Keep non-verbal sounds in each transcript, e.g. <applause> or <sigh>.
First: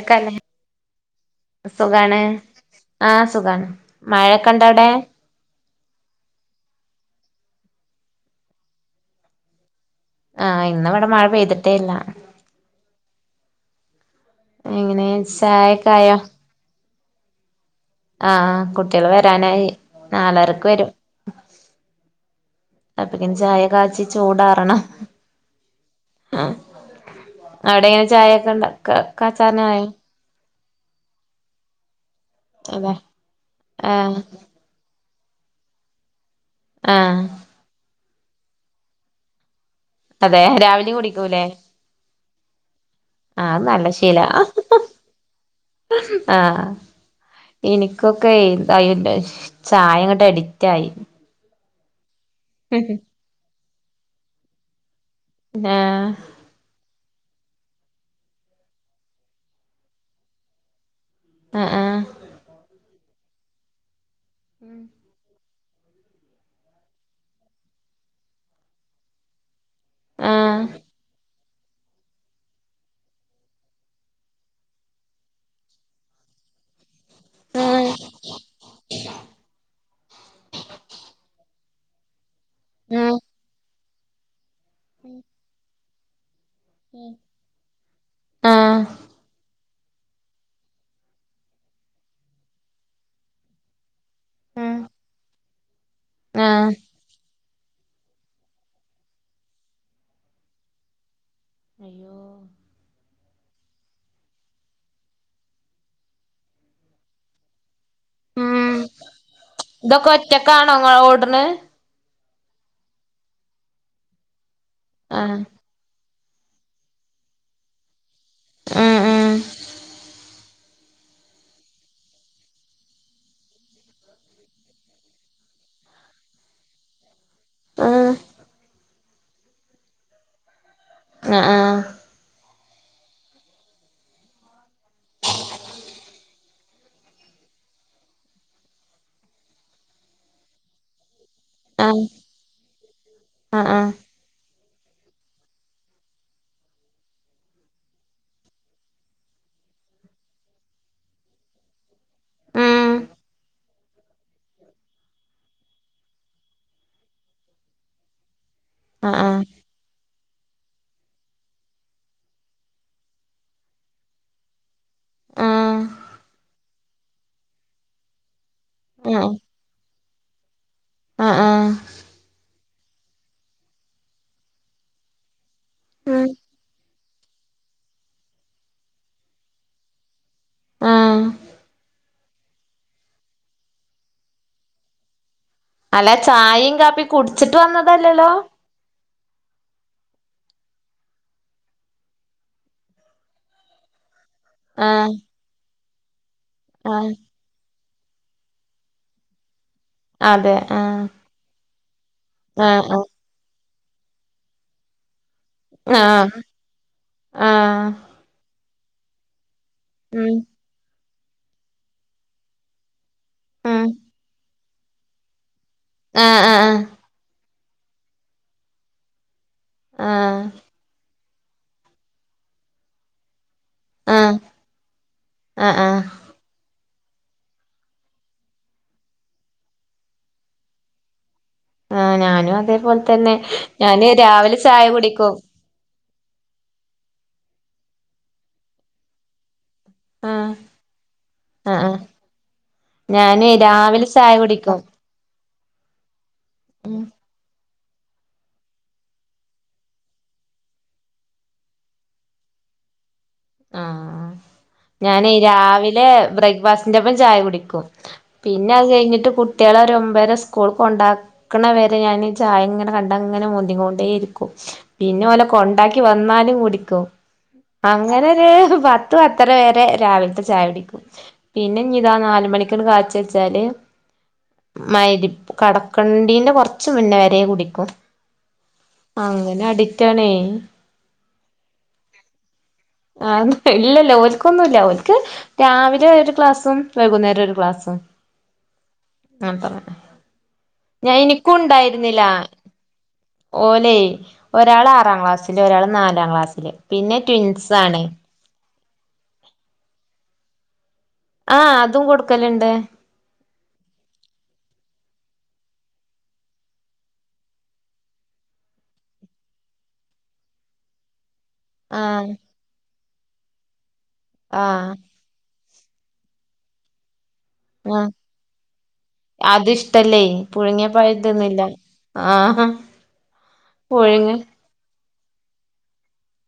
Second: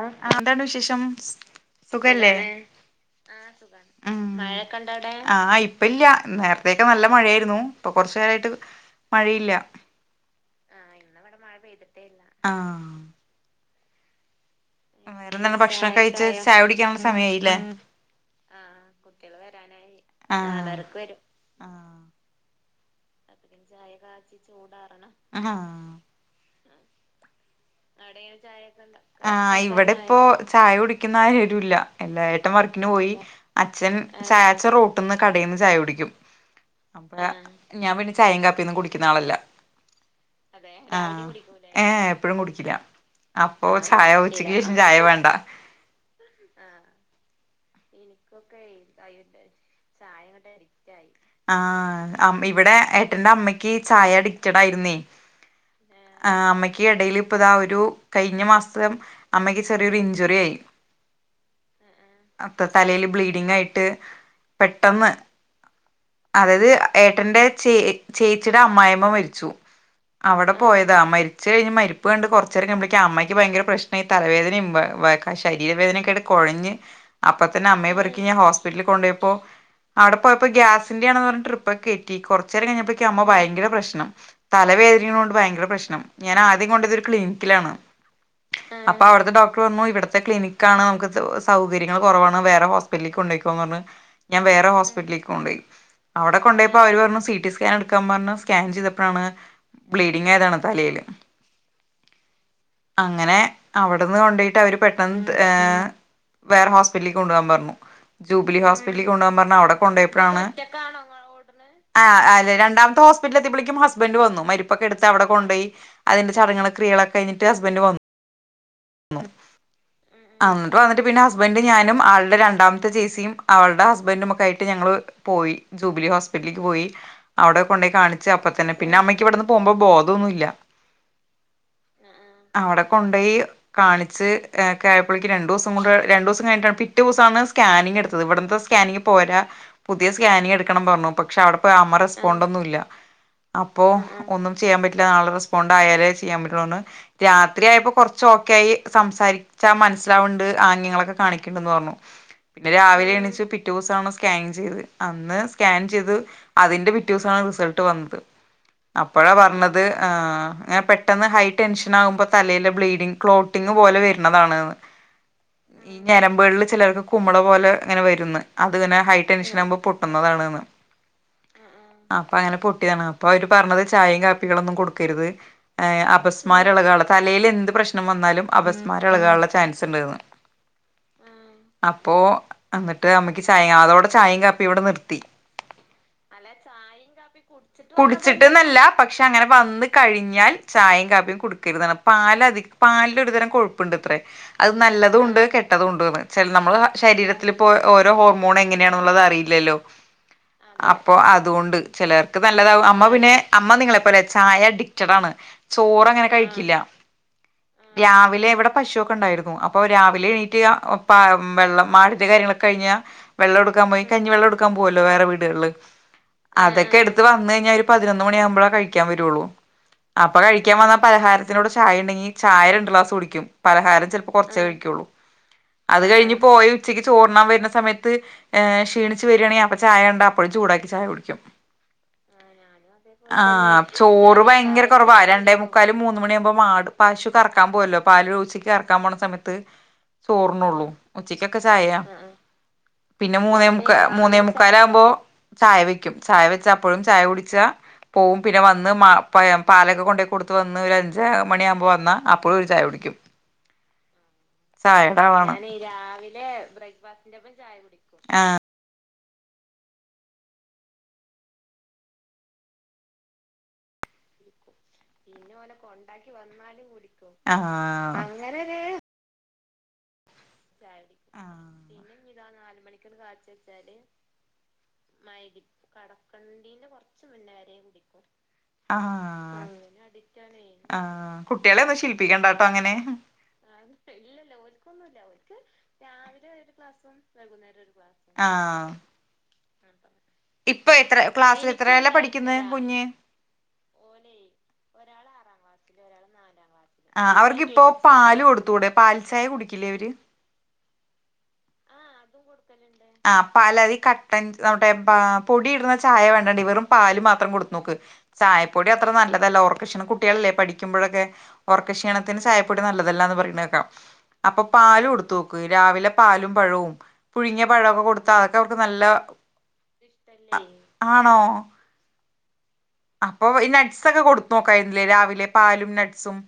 ആഹ് എന്തോണ്ട് വിശേഷം സുഖാണ് സുഖല്ലേ? ആഹ് സുഖാണ് മഴെക്കെ ഇണ്ടാ അവിടെ? ആഹ് ഇപ്പ ഇല്ല നേരത്തൊക്കെ നല്ല മഴയായിരുന്നു ഇപ്പൊ കൊറച്ചു നേരായിട്ട് മഴയില്ലാ ആഹ് ഇന്നിവിടെ മഴ പെയ്തിട്ടേ ഇല്ലാ ആഹ് എങ്ങനെ വേറെ എന്താണ് ചായൊക്കെ ഭക്ഷണൊക്കെ ആയോ കഴിച്ച് ചായ കുടിക്കാനുള്ള സമയായില്ലേ ആഹ് കുട്ട്യേള് വെരാനായി ആ നാലരക്ക് വെരും അപ്പക്കി ചായ കാച്ചി ചൂടാറണം ആ ആ ആഹ് അവിടെ എങ്ങനെ ചായയൊക്കെണ്ടാ കാ ആ കാച്ചാനായോ ഇവിടെ ഇപ്പോ ചായ കുടിക്കുന്ന ആരൂല്ലാ എല്ലാ ഏട്ടൻ വർക്കിന് അതെ പോയി അച്ഛൻ ആഹ് ചായ ച്ചൻ റോട്ട്ന്ന് കടേന്ന് ചായ കുടിക്കും ആഹ് അപ്പേ ഞാൻ പിന്നെ ചായേം കാപ്പിയൊന്നും കുടിക്കുന്ന ആളല്ല അതെ രാവിലെയും ആഹ് കുടിക്കൂലേ ഏഷ് എപ്പഴും കുടി ക്കില്ല ആഹ് അത് അപ്പൊ നല്ല ചായ ശീലാ ഉച്ചയ്ക്ക് ശേഷം ചായ വേണ്ടാ ആഹ് ഇനിക്കൊക്കെയ് <unintelligible> ചായ ഇങ്ങട്ട് അഡിക്റ്റായി ആഹ് അമ്മി ഇവിടെ ഏട്ടന്റെ അമ്മയ്ക്ക് ചായ അഡിക്റ്റഡ് ആയിരുന്നേ <unintelligible> ആഹ് അമ്മയ്ക്ക് എടേല് ഇപ്പ ഇതാ ഒരു കഴിഞ്ഞ മാസം അമ്മയ്ക്ക് ചെറിയൊരു ഇഞ്ച്വറി ആയി ആഹ് ആഹ് അത് തലേല് ബ്ലീഡിങ് ആയിട്ട് പെട്ടെന്ന് അതായത് ഏട്ടന്റെ ചേ ചേച്ചീടെ അമ്മായിമ്മ മരിച്ചു അവിടെ ആഹ് പോയതാ അ മരിച്ച കഴിഞ്ഞ് മരിപ്പ് കണ്ട് കുറച്ച് നേരക്കുമ്പളേക്ക അമ്മയ്ക്ക് ഭയങ്ക പ്രശ്നായി തവേദനയും ശരീര വേദനൊക്കെ എ കുഴഞ്ഞ് അപ്പ തന്ന അമ്മയെ അയ്യോ പെർക്കി ഞാൻ ഹോസ്പിറ്റ്ലീ കൊണ്ടോയപ്പോ അവിടെ പോയപ്പോ ഗ്യാസിന്റെ ആണെന്ന് പറഞ്ഞ് ട്രിപ് പ്പൊ കേറ്റി കൊറച്ചേരം കഴിഞ്ഞപ്പോഴേക്ക് അമ്മ ഭയങ്കര പ്രശ്നം തലവേദനയ കൊണ്ട് ഭയങ്കര പ്രശ്നം ഞാൻ ആദ്യം കൊണ്ടത് ഒരു ക്ലിനിക്കിലാണ് ആഹ് അപ്പൊ അവിടുത്തെ ഡോക്ടർ പറഞ്ഞു ഇവിടുത്തെ ക്ലിനിക്കാണ് നമുക്ക് സൗകര്യങ്ങൾ കുറവാണ് വേറെ ഹോസ്പിറ്റ്ലീക്ക് കൊണ്ടോയ്ക്കോന്ന് പറഞ്ഞു ഞാൻ വേറെ ഹോസ്പിറ്റിലേക്ക് കൊണ്ടോയി അവിടെ കൊണ്ടോയപ്പോ അവര് പറഞ്ഞു സി ടി സ്കാൻ എടുക്കാൻ പറഞ്ഞു സ്കാൻ ചെയ്തപ്പോഴാണ് ങ്ങിയതാണ് തലേല് അയ്യോ അങ്ങനെ അവിടുന്ന് കൊണ്ടോയിട്ട് അവര് പെട്ടെന്ന് ത് ഏഹ് വേറെ ഹോസ്പിലേക്ക് കൊണ്ടോവാൻ പറഞ്ഞു ജൂബിലി ഉം ഹോസ്പിറ്റലിൽ കൊണ്ടു പോകാൻ പറഞ്ഞ് അവിടെ കൊണ്ട് ഇതൊക്കെ പോയപ്പോഴാണ് ഒറ്റക്കാണോ ഇങ്ങള് ഓട്ണ് ആഹ് അല്ല രണ്ടാമത്തെ ഹോസ്പിറ്റിൽ എത്തിയപളേക്കും ഹസ്ബൻ്റ് വന്നു മരിപ്പൊക്കെ എടുത്ത് അവിടെ ആഹ് കൊണ്ടോയി അതിന്റെ ചടങ്ങുകളും ക്രിയകളൊക്കെ കഴിഞ്ഞിട്ട് ഹസ്ബന്റ് വന്നു ഉം എന്നിട്ട് വന്നിട്ട് പിന്നെ ഹസ്ബന്റ് ഞാനും ആളുടെ രണ്ടാമത്തെ ചേച്ചിയും അവളുടെ ഹസ്ബൻ്റും ഒക്കെ ആയിട്ട് ഞങ്ങള് പോയി ജൂബിലി ഹോസ്പിറ്റൽക്ക് പോയി അവിടെ കൊണ്ടോയി കാണിച്ച് അപ്പ തന്നെ പിന്നെ അമ്മയ്ക്ക് ഇവിടുന്ന് പോമ്പോ ബോധൊന്നുല്ല ആഹ് ആഹ് അവിടെ കൊണ്ടോയി കാണിച്ച് ക ആയപ്പിളേക്ക് രണ്ടൂസം കൊണ്ട് രണ്ടൂസം കഴിഞ്ഞിട്ട പിറ്റേസാണ് സ്കാനിംഗ് എടുത്തത് ഇവിടുത്തെ സ്കാനിംഗ് പോരാ പുതിയ സ്കാനിംഗ് എടുക്കണം പറഞ്ഞു ഇപ്പോ പക്ഷെ അവിടെ പോയി അമ്മ ആഹ് റെസ്പോണ്ടൊന്നുല്ല ആഹ് ആഹ് അപ്പോ ആഹ് ഒന്നും ചെയ്യാൻ പറ്റില്ല ആള് റെസ്പോണ്ട് ആയാലേ ചെയ്യാൻ പറ്റുള്ളൂന്ന് രാത്രി ആയപ്പോ കുറച്ച് ക്കായി സംസാരിച്ചാ മനസ്സിലാവണ്ട് ആംഗ്യങ്ങളൊക്കെ കാണിക്കണ്ട്ന്ന് പറഞ്ഞു പിന്നെ ഉം രാവിലെ എണീച്ച് പിറ്റേ ദിവസാണ് സ്കാനിംഗ് ചെയ്തത് അന്ന് സ്കാൻ ചെയ്ത് അതിന്റെ പിറ്റേസാണ് റിസൾട്ട് വന്നത് ആഹ് അപ്പോഴാ ആഹ് പറഞ്ഞത് ആ പെട്ടെന്ന് ഹൈ ടെൻഷൻ ആകുമ്പോ തലയിലെ ബ്ലീഡിംഗ് ക്ലോട്ടിംഗ് പോലെ വരുന്നതാണ് ആഹ് ഈ ഞരമ്പുകളിൽ ചെലോർക്ക് കുമ്ള പോലെ ഇങ്ങനെ വരുന്ന് അത്ങ്ങനെ ഹൈ ആഹ് ടെൻഷൻ ആകുമ്പോ പൊട്ടുന്നതാണ്ന്ന് ആഹ് ആഹ് അപ്പൊ അങ്ങനെ പൊട്ടിയതാണ് അപ്പൊ അവര് പറഞ്ഞത് ചായേം കാപ്പികളൊന്നും കൊടുക്കരുത് ഉം അപസ്മാരളകാള്ള തലേല് എന്ത് പ്രശ്നം വന്നാലും അപസ്മാര ഇളകാള്ള ചാൻസ്ണ്ട്ന്ന് ആഹ് അപ്പോ എന്നിട്ട് അമ്മയ്ക്ക് ചായ അതോടെ ചായേം കാപ്പി ഇവിടെ നിർത്തി അല്ല ചായിം കാപ്പിം കുടിച്ചിട്ട് വന്നതല്ലല്ലോ കുടിച്ചിട്ട്ന്നല്ല പക്ഷെ അങ്ങനെ വന്ന് കഴിഞ്ഞാൽ ചായയും കാപ്പിയും കൊടുക്കരുതാണ് പാലധി പാലിൽ ഒരുതരം കൊഴുപ്പുണ്ടത്രേ അത് ആഹ് നല്ലതുണ്ട് കെട്ടതുണ്ട്ന്ന് ച നമ്മള് ആഹ് ശരീരത്തില് പ്പൊ ഓരോ ഹോർമോൺ എങ്ങനെയാണുള്ളത് അറിയില്ലല്ലോ അതെ ആഹ് അപ്പോ അതുകൊണ്ട് ചിലർ ആഹ് നല്ലതാവും അമ്മ ആഹ് പിന്നെ അമ്മ നിങ്ങളെ പോലെ ചായ അഡിക്റ്റടാണ് ആഹ് ആഹ് രാവിലെ ഇവിടെ പശുക്കെ ഇണ്ടായിരുന്നു അപ്പോ രാവിലെ ഉം വെള്ളം <unintelligible> കാര്യൊക്കെ കഴിഞ്ഞാൽ വെള്ളം ഉം എടുക്കാൻ പോയി കഞ്ഞി വെള്ളം എടു ക്കാം പോവല്ലോ വേറെ വീടുകളില് ആഹ് ആഹ് ആഹ് അതൊക്കെ എടു ത് വന്ന് കഴിഞ്ഞാൽ ഒരു പതിനൊന്ന് മണി ആമ്പളേ കഴിക്കാൻ വരുള്ളൂ അപ്പൊ ആഹ് കഴിക്കാൻ വന്ന പലഹാര ത്തിനോട് ചായ ഇണ്ടങ്കി ചായ രണ്ട് ഗ്ലാസ് കുടിക്കും. പലഹാരം ചെൽപ്പോ ആഹ് കൊർച്ചേ കഴിക്കൊള്ളൂ ആഹ് ആഹ് അത് കഴിഞ്ഞ് പോയി ഉച്ചക്ക് ചോർണ്ണാം വര്ന്ന സമയത്ത് ഏ ക്ഷീണിച് വരാണെങ്കി അപ്പ ചായ കണ്ട അപ്പഴും ചൂടാക്കി ചായ കുടിക്കും. ആഹ് ഞാനും അതേപോലെ തന്നെ ആ ഞാന് ചോറ് രാവിലെ ഭയങ്കര ചായ കോറവാ കുടിക്കും രണ്ടേ മു ക്കാല് മൂന്ന് മണിയാവുമ്പോ മാട് പശു കർക്കാം പോവല്ലോ പാല് ഉച്ചക്ക് കർക്കാം പോണ സമയത്ത് ആഹ് ചോറ്ണ്ണോള്ളൂ ഉച്ചകക്കെ ആഹ് ചായ ആഹ് പിന്നെ ഞാന് മൂന്നേ മുക്കാ രാവിലെ ചായ മൂന്നേ കുടിക്കും മുക്കാലാവുമ്പോ ചായ വെക്യും ചായ വെച് അപ്പഴും ചായ കുടിചാ പോവും പിന്നെ വന്ന് മാ പാ പാലക്കെ കൊണ്ടയി കൊടുത്ത് വന്ന് ഒര് അഞ്ച് മണിയ മ്പോ വന്ന അപ്പഴും ഒരു ചായ കുടിക്യും ആ ഞാനെ ആളാണ് രാവിലെ ബ്രേക്ക്ഫാസ്റ്റിന്റെപ്പം ചായ കുടിക്കും പി ആഹ് ന്നെ അത് കഴിഞ്ഞിട്ട് കുട്ടിയള ഒര് ഒമ്പേര സ്കൂൾ കൊണ്ടാ ക്ക്ണ വരെ ഞാന് ചായ ഇങ്ങനെ കണ്ടങ്ങനെ മൊന്തി കൊണ്ടെ ഇരിക്കും. പിന്നെ ഓലെ കൊണ്ടാക്കി വന്നാലും കുടിക്കും ആഹ് അങ്ങനെര് പത്ത് പ ത്തര വരെ രാവിൽത്ത ചായ കുടിക്കും. പിന്നെ ഇഞ്ഞി ഇതാ നാല് മണികാണ്ട് കാചി വെച്ചാല് മയ്രി കടക്കണ്ടീന്റെ കൊർച് മുന്നെ വരെ കുടിക്കും. അങ്ങനെ കള്ളിന് അഡിക്റ്റാണേ ആഹ് കുട്ടികളെ ഒന്നും ശീലിപ്പിക്കണ്ടാട്ടോ അങ്ങനെ ആ ഇല്ലല്ല ഓൽക്കൊന്നു ഇല്ല ഓൽക് രാവിലെ ഒര് ആ <unintelligible> ഇപ്പ ഞാൻ എത്ര എനിക്കും ക്ലാസ്സ്‌ എത്രേലാ പഠിക്കുന്നെ കുഞ്ഞ് ഓലെ ഒരാള് ആറാം ക്ലാസ്സ്‌ല് ഒരാള് നാലാം ക്ലാസ്സ്‌ല് ആ അവർക്ക് ഇപ്പോ പാല് കൊടുത്തൂടെ പാൽ ചായ കുടിക്കില്ലേ അവര് ആ അതും കൊടുക്കല്ണ്ട്. ആ പലതി കട്ടൻ <unintelligible> പാ പൊടി ഇട്ണ ചായ വേണ്ട ടീ വെറും പാല് മാത്രം കൊടുത്ത് നോക്ക്. ചായപ്പൊടി അത്ര നല്ലതല്ല ഒർക്ക് ക്ഷീണം കുട്ടിയളല്ലേ പഠിക്കുമ്പഴൊക്കെ ഒർക്ക ആഹ് ക്ഷീണത്തിന് ചായപ്പൊടി നല്ലതല്ലാന്ന് പറിണെക്കാ അപ്പൊ ആഹ് പാല്. കൊടുത്തു രാവിലെ പാലും പഴവും പുയ്ങ്ങി ആ അത് ഇഷ്ടല്ലേ പുഴുങ്ങിയ പഴ ആണോ തിന്നില്ല ആ ഹ അപ്പൊ ഈ നട്സക്കെ കൊടുത്തു നോക്കായിരുന്നില്ലേ രാവിലെ പാലും നട്സും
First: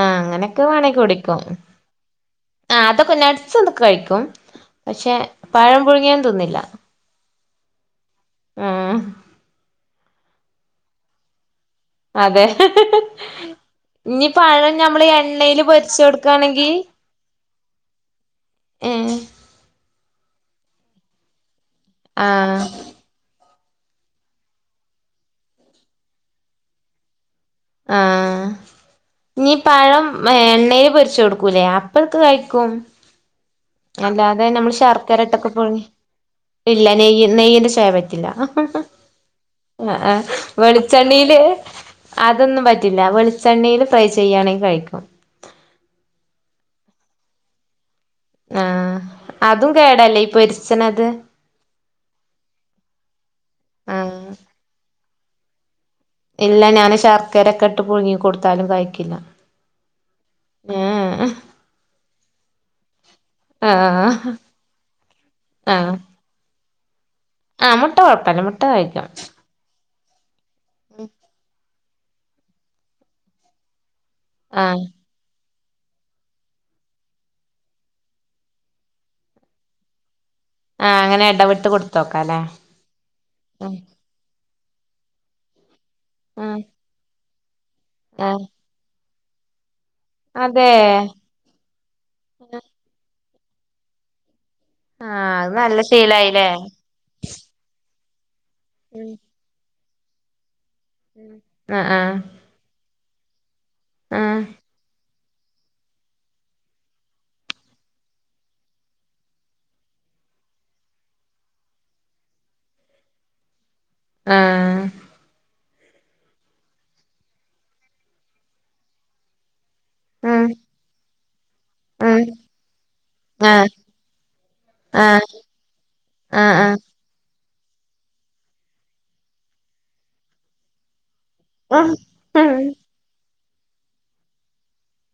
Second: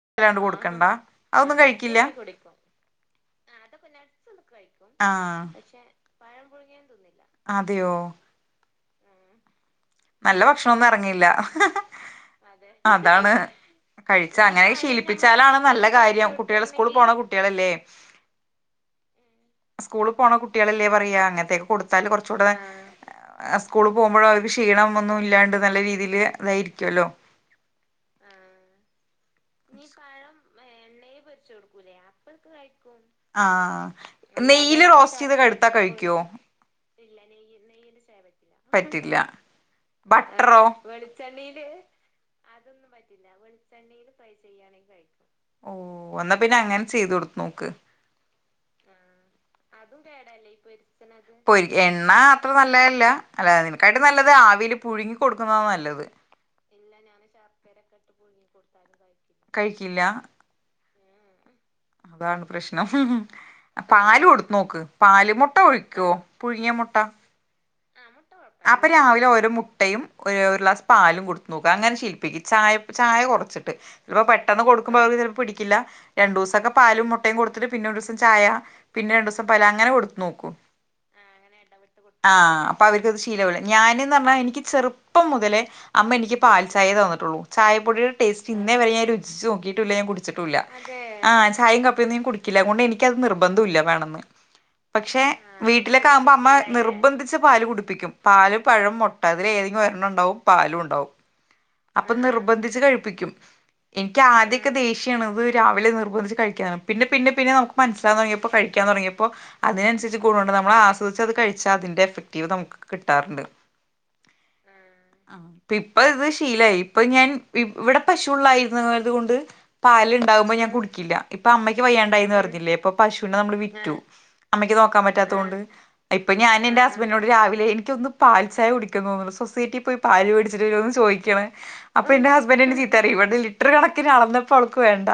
ആ അങ്ങനെക്കെ വേണങ്കി കുടിക്കും അതൊന്നും കഴിക്കില്ല ആ അതൊക്കെ നട്സുംതൊക്കെ കഴിക്കും. പക്ഷെ ആഹ് പഴം പുഴുങ്ങിയൻ തിന്നില്ല. അതെയോ ഉം ഹ് നല്ല ഭക്ഷണൊന്നും എർങ്ങില്ല. അതെ ഇഞ്ഞി കഴിച്ച അങ്ങനെ പയം ഞമ്മള് ശീലിപ്പിച്ചാലാണ് എണ്ണേല് നല്ല കാര്യം പൊരിച്ചോട്ക്കാണെങ്കി കുട്ടികള് സ്കൂളിൽ പോണ കുട്ടികളല്ലേ ഏ സ്കൂള് പോണ കുട്ടിഴളല്ലേ പറയ അങ്ങൻത്തെക്ക് കോടുത്താല് ആ കൊർച്ചൂടെ സ്കൂള് പോവ്മ്പോയൊ അവര്ക്ക് ഷി ക്ഷീണം ഒന്നും ഇല്ലാണ്ട് നല്ല രീതീല് അതായിരിക്കൊല്ലോ ആ നീ പഴം എണ്ണേല് പൊരിച്ച് കൊട്ക്കൂലേ ആ പ്പക്ക് കഴിക്കും. ആഹ് അല്ലാതെ നമ്മള് നെയയില് റോസ്റ്റ് ശർക്കര ഇട്ടൊക്കെ ചെയ്തക്കെടുത്താ പുഴുങ്ങി കഴിക്കേ? ഇല്ല നെയ്യ നെയ്യന്റെ ചൊയ പറ്റില്ല ഹ്. പറ്റില്ല. ആ ആ ബട്ടറോ വെളിച്ചെണ്ണില് അതൊന്നും പറ്റില്ല വെളിച്ചെണ്ണേല് ഫ്രൈ ചെയ്യണെ കഴിക്കും. ഓ എന്നാ പിന്നെ അങ്ങനെ ചെയ്തു കൊടുത് നോക്ക്. ആ അതും കേടല്ലേ ഈ പൊരിച്ച്നത്. പൊരി എണ്ണ അത്ര നല്ലെല്ല അല്ല അയ്നെക്കായിട്ട് നല്ലത് ആഹ് ആവില് പുഴുങ്ങി കൊടുക്കുന്ന നല്ലത്. ഇല്ല ഞാന് ശർക്കരക്കെ ഇട്ട് പുഴുങ്ങി കൊടുത്താലും കഴിക്കില്ല. കഴിക്കില്ല.? ഏഹ് അതാണ് പ്രശ്നം ഹ് ഹ്. പാല് ആഹ് കൊടുത്തു നോക്ക് പാല് മുട്ട ആഹ് കഴിക്കോ പുഴുങ്ങിയ മുട്ട.? ആഹ് മുട്ട കുഴപ്പല്ല മു അപ്പൊ രാവിലെ ഓരോ മുട്ടയും ഒര് ഒരു ഗ്ലാസ് പാലും കൊടുത്തു നോക്. അങ്ങനെ ശില്പ്പിക്ക ചായ ചായ കൊറച്ചിട്ട് പ പെട്ടെന്ന് ആഹ് കൊടുക്കുമ്പോ അവർക്ക് പിടി ല്ല രണ്ടു ദിവസംക്കെ പാലും മുട്ടയും കൊടുത്തിട്ട് പിന്നെ ഒര് സം ചായ. പിന്നെ രണ്ടു സം പല അങ്ങനെ കൊടുത്തു നോക്കു ആഹ് അങ്ങനെ ഇടവിട്ട് ആ കൊടുത്തോക്കാല്ലേ അപ്പൊ അതി ഉം ഞാന്ന്ന് ർണാ എനിക്ക് ചെറുപ്പം മുതലേ അമ്മ എനിക്ക് ഉം പാൽചായെ തന്ന്ട്ടുള്ളൂ. ചായപ്പൊടിടെ ആഹ് ടേസ്റ്റ് ഇന്നേ വരെ ഞാൻ രുചിച്ച് നോക്കിട്ടുല്ല ഞാൻ കുടിച്ചിട്ടൂല്ല. അതേ ആഹ് ചായയും കപ്പിഒന്നും ഞാ കുടിക്കില്ല അത് കൊണ്ട് എനിക്കത് നിർബന്ധംല്ല വേണന്ന്. പക്ഷെ ആഹ് അത് നല്ല വീട്ടിലെക്കെ ആമ്പ ശീലായില്ലേ അമ്മ നിർബന്ധിച്ച് പാല് കുടിപ്പിക്കും. പാല് പഴം ഉം മുട്ട അതില ഏതെങ്കിലു ഒരെണ്ണം ണ്ടാവും പാലും ണ്ടാവും. ഉം ആഹ് അപ്പൊ നിർബന്ധിച്ച് കഴിപ്പിക്കും എനിക്ക് ആഹ് ആദ്യക്കെ ദേശ് ണത് രാവിലെ നിർബന്ധിച്ച് കഴിക്കാന പിന്നെ പിന്നെ പിന്നെ നമുക്ക് മനസ്സിലാവ തൊടങ്ങിപ്പോ കഴിക്കാൻ തുടങ്ങ്യപ്പോ അതിനന്സരിച്ച് ഗുണണ്ട് നമ്മൾ ആസ്വദിച്ച് അത് കഴിച്ചാ അതിന്റെ എഫക്റ്റീവ് നമുക്ക് കിട്ടാറ്ണ്ട്. ആഹ് ആ ഇപ്പ ഇപ്പൊ ഇത് ശീലയി ഇപ്പൊ ഞാൻ ഇവടെ പശുള്ളായിരുന്നത് കൊണ്ട് പാല് ഉം ണ്ടാമ്പോ ഞാൻ കുടിക്കില്ല ഇപ്പൊ അമ്മയ്ക്ക് ഉം വയ്യാണ്ടായിന്ന് പറഞ്ഞില്ലേ ഇപ്പൊ പശുനെ നമ്മൾ ആഹ് വിറ്റു. അമ്മയ്ക്ക് നോക്കാ ആഹ് പറ്റാത്തോണ്ട് ഇപ്പൊ ഞാൻ ആഹ് ആഹ് എന്റെ സ് പ്പ ന്നോട് രാവിലെ എനിക്കൊന്ന് പാൽ ചായ കുടിക്കാൻ തോന്നുന്നുണു സൊസൈറ്റിയി പോയ് പൽല്മേടിച്ചിട്ട് വരോന്ന് ചോയ്ക്ക്ണ്. ഉം അപ്പൊ എന്റെ ഹസ്ബന്റ് ഉം എന്നെ ചീത്തറി ഇവടെ ലിറ്റർ കണക്കിന് അളന്നപ്പോ അവൾക്ക് വേണ്ട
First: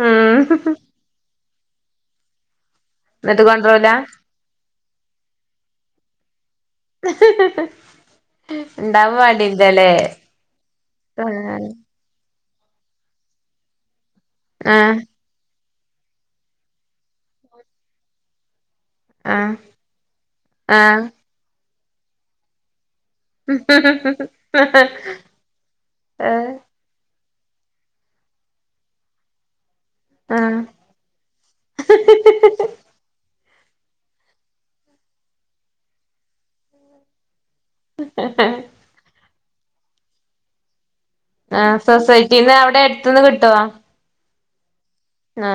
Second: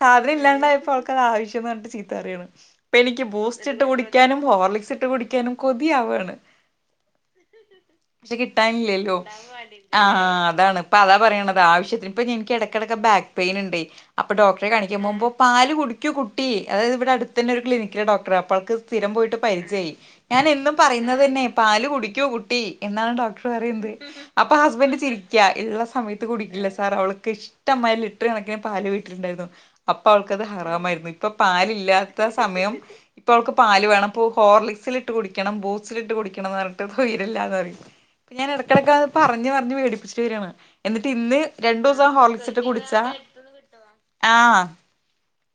സാധനം ഉം ഇല്ലാണ്ടായപ്പോ അവൾക് ആവശ്യം ന്ന് ർട്ട് ചീത്ത പറയാണ്. ഇപ്പ എനിക്ക് എന്നിട്ട് ബൂസ്റ്റ് ഇട്ട് കൊണ്ടരൂല കുടിക്കാനും ഹോർലിക്സ് ഇട്ട് കുടിക്കാനും കൊതിവയാണ്. ഷെ കിട്ടാല്ലല്ലോ. ഇണ്ടാവാൻ വേണ്ടിണ്ടല്ലേ ആഹ അതാണ് ഇപ്പൊ അതാ പറയണത് ആഹ് ആവശ്യത്തിന് പ്പോ നിക്കേടെ കെടക്കെ ബാക്ക് പെയിൻ ണ്ടെ അപ്പൊ ഡോക്ടറെ കാണിയ്കാ പോമ്പോ പല് കുടി ക്യ കുട്ടി അതാത് ഇവിടെ അട്തെന്നെ ഒരു ക്ലിനിക്കിലെ ഡോക്ടറ അപ്പൾക്ക് സ്ഥിരം പോയിട്ട് ആഹ് പരിജ്യായ് ഞാൻ എന്നും ആഹ് പറയുന്നത് ന്നെ പാല് കുടിക്കു കുട്ടി എന്നാണ് ഡോക് പറയ്ണ്ട് അപ്പൊ ഹസ്ബന്റ് ചിരി ഉള്ള സമയത്ത് ആഹ് കുടിക്കില്ല സാർ അവൾക്ക് ഇഷ്ടമായ ലിറ്റർ കണക്കിന് പാല് വീട്ടില്ണ്ടായ്രുന്നു. അപ്പൊ ആഹ് അവൾക്കത് ആഹ് ഹറാമായിരുന്നു ഇപ്പൊ പാല് ഇല്ലാത്ത സമയം ഇപ്പൊ അവൾക്ക് പാല് വേണം പ്പോ ഹോർലിക്സിൽ ഇട്ട് കുടിക്കണം ബൂസ്റ്റിലിട്ട് കുടിക്കണംന്ന് ർണ് ട്ട് സ്വയ്രല്ലാ ന്ന് റയ് ഇപ്പൊ ഞാൻ എടക്കെടക്കത് പറഞ്ഞ പറഞ്ഞ് വേടിപ്പിചിട്ട് വെരാണ്. എന്നിട്ട് ഇന്ന് ആഹ് രണ്ടു സം സൊസൈറ്റീന്ന് ഹോർളിക്സിട്ട് അവിടെ കുടിച്ചാ അടുത്ത്ന്ന് കിട്ടോ ആ. ആഹ്.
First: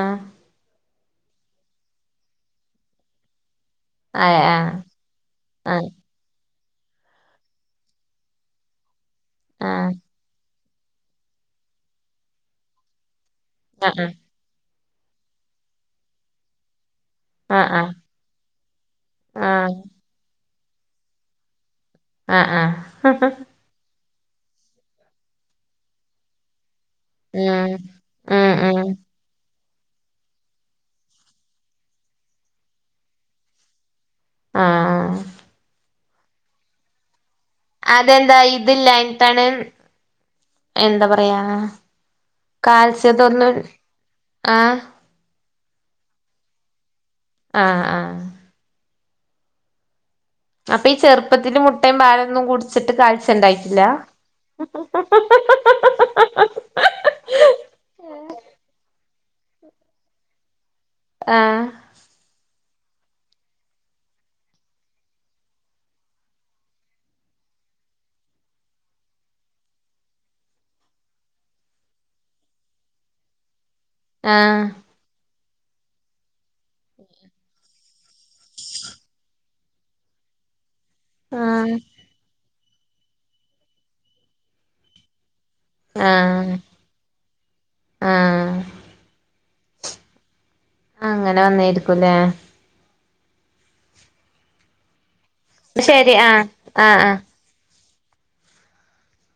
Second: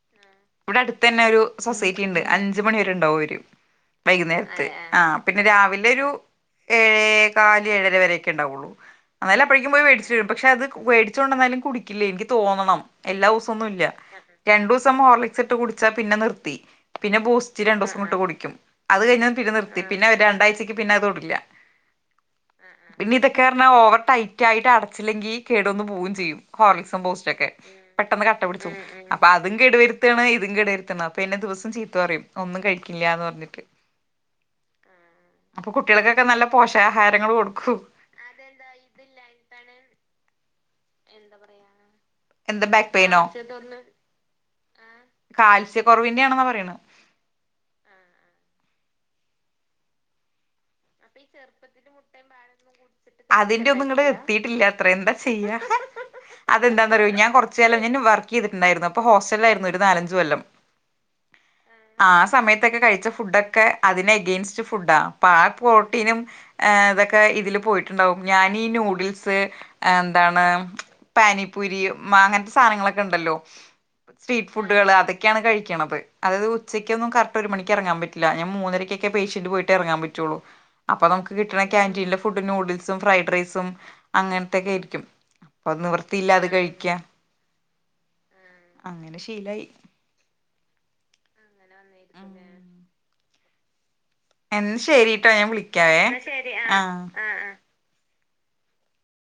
ഇവടെ അടുത്തന്നെ ഒരു സൊസൈറ്റിണ്ട് അഞ്ചു മണി വരെണ്ടാവും ഓര്. ആഹ് വൈകുന്നേരത്ത്. ആഹ് പിന്നെ രാവിലെ ആഹ് ഒരു ഏഴേ കാല് ഏഴര വരെയൊക്കെ ഇണ്ടാവൊള്ളു. അന്നാലും അപ്പഴേക്കും പോയി ആഹ് വേടിച്ചിട്ട് വരും പക്ഷെ അത് വേടിച്ച് കൊണ്ടന്നാലും കുടിക്കില്ലേ. ഇൻക്ക് തോന്നണം. എല്ലാ ദൂസൊന്നും ഇല്ല ആഹ് രണ്ടൂസം ഹോർലിക്സ് ട്ട് കുടിച്ചാ പിന്നെ നിർത്തി. പിന്നെ ബൂസ്റ്റ്‌ ആഹ് രണ്ടോസം ഇട്ട് കുടിക്കും അത് കഴിഞ്ഞ ആഹ് പിന്നെ ആഹ് നിർത്തി. പിന്നെ രണ്ടാഴ്ച്ച ക്ക് പിന്നത് തൊടില്ല. ആഹ് ആഹ് പിന്നിതെക്കെ ന്നാ ഓവർ ടൈറ്റ് ആയിട്ട് അടച്ചില്ലെങ്കി കേട് വന്നു പൂവും ചെയ്യും ഹോർലിക്സും ബൂസ് റ്റൊക്കെ. പെട്ടെന്ന് കട്ട ഉം പിടിച്ചും. ഉം ഉം അ പ്പ അതും കേടുവരുത്താണ് ഇതും കേടുവരുത്താണ് അപ്പൊ എന്നെ ദിവസം ചീത്ത പറയും ഒന്നും കഴിക്കിൺല്ല്യാന്ന് പറഞ്ഞിട്ട്. ആഹ് ആഹ്. അപ്പൊ കുട്ടിയേൾക്കൊക്കെ നല്ല പോഷാഹാരങ്ങൾ കൊടുക്കൂ. അതെന്താ ഇതില്ലായിട്ടാണ് എന്ത പറയാ? എന്താ ബാക്ക് കാൽസ്യ പെയിനോ തൊർന് ആഹ് കാൽസ്യക്കൊറവിൻ്റെ യാണെന്നാ പറയ്ണ്. ആഹ് ആഹ്. അപ്പൊ ഈ ചെറുപ്പത്തില് മുട്ടയും പാലൊന്നും കുടിച്ചിട്ട് കാഴ്ച അതിന്റെ ഉണ്ടായിട്ടില്ല ഒന്നും ഇങ്ങട് എത്തീട്ടില്ലാ ത്രെ എന്താ ചെയ്യാ. അതെന്താന്നറിയോ ഞാൻ കൊറച്ച് കാലം ഞാൻ വർക്ക് ചെയ്തിട്ടുണ്ടായിരുന്നു. അ പ്പൊ ഹോസ്റ്റലിലായിരുന്നു ഒരു നാലഞ്ച് കൊല്ലം. ആഹ്. ആ സമയത്തൊക്കെ കഴിച്ച ഫുഡൊക്കെ അതിനെ എഗെയിൻസ്റ്റ് ഫുഡാ അപ്പ ആ പോ ട്ടിനും ഏഹ് ഇതൊക്കെ ഇതിൽ പോയിട്ടുണ്ടാവും. ഞാനീ നൂഡിൽസ് ഏന്താണ്, പാനിപ്പൂരി മാ അങ്ങൻത്തെ സാനങ്ങളൊക്കെണ്ടല്ലോ. സ്ട്രീറ്റ് ആഹ് ഫുഡേള് അതൊക്കെയാണ് കഴിക്ക്ണത്. അതായത് ഉച്ചക്കൊന്നും കറക്റ്റ് ഒരു മണിക്കെറങ്ങാൻ പറ്റി ല്ല ഞാൻ മൂന്നരയ്ക്കൊക്കെ പേഷ്യന്റ് പോയിട്ട് എറങ്ങാൻ പറ്റൊള്ളൂ. അപ്പൊ നമുക്ക് കിട്ട്ണ ആഹ് ക്യാന്റീനിലെ ഫുഡും നൂഡിൽസും ഫ്രൈഡ് റൈസും അങ്ങനത്തെക്കെ ആയിരിക്കും. അപ്പത് നിവർത്തിയില്ലാതെ ആഹ് കഴിക്ക്യ. ആഹ് അങ്ങനെ ശീലായി. അങ്ങനെ വന്നേര്ക്കുല്ലേ? എന്ന ശരിട്ടോ ഞാൻ വിളിക്കാവേ ശരി ആഹ് ആഹ്.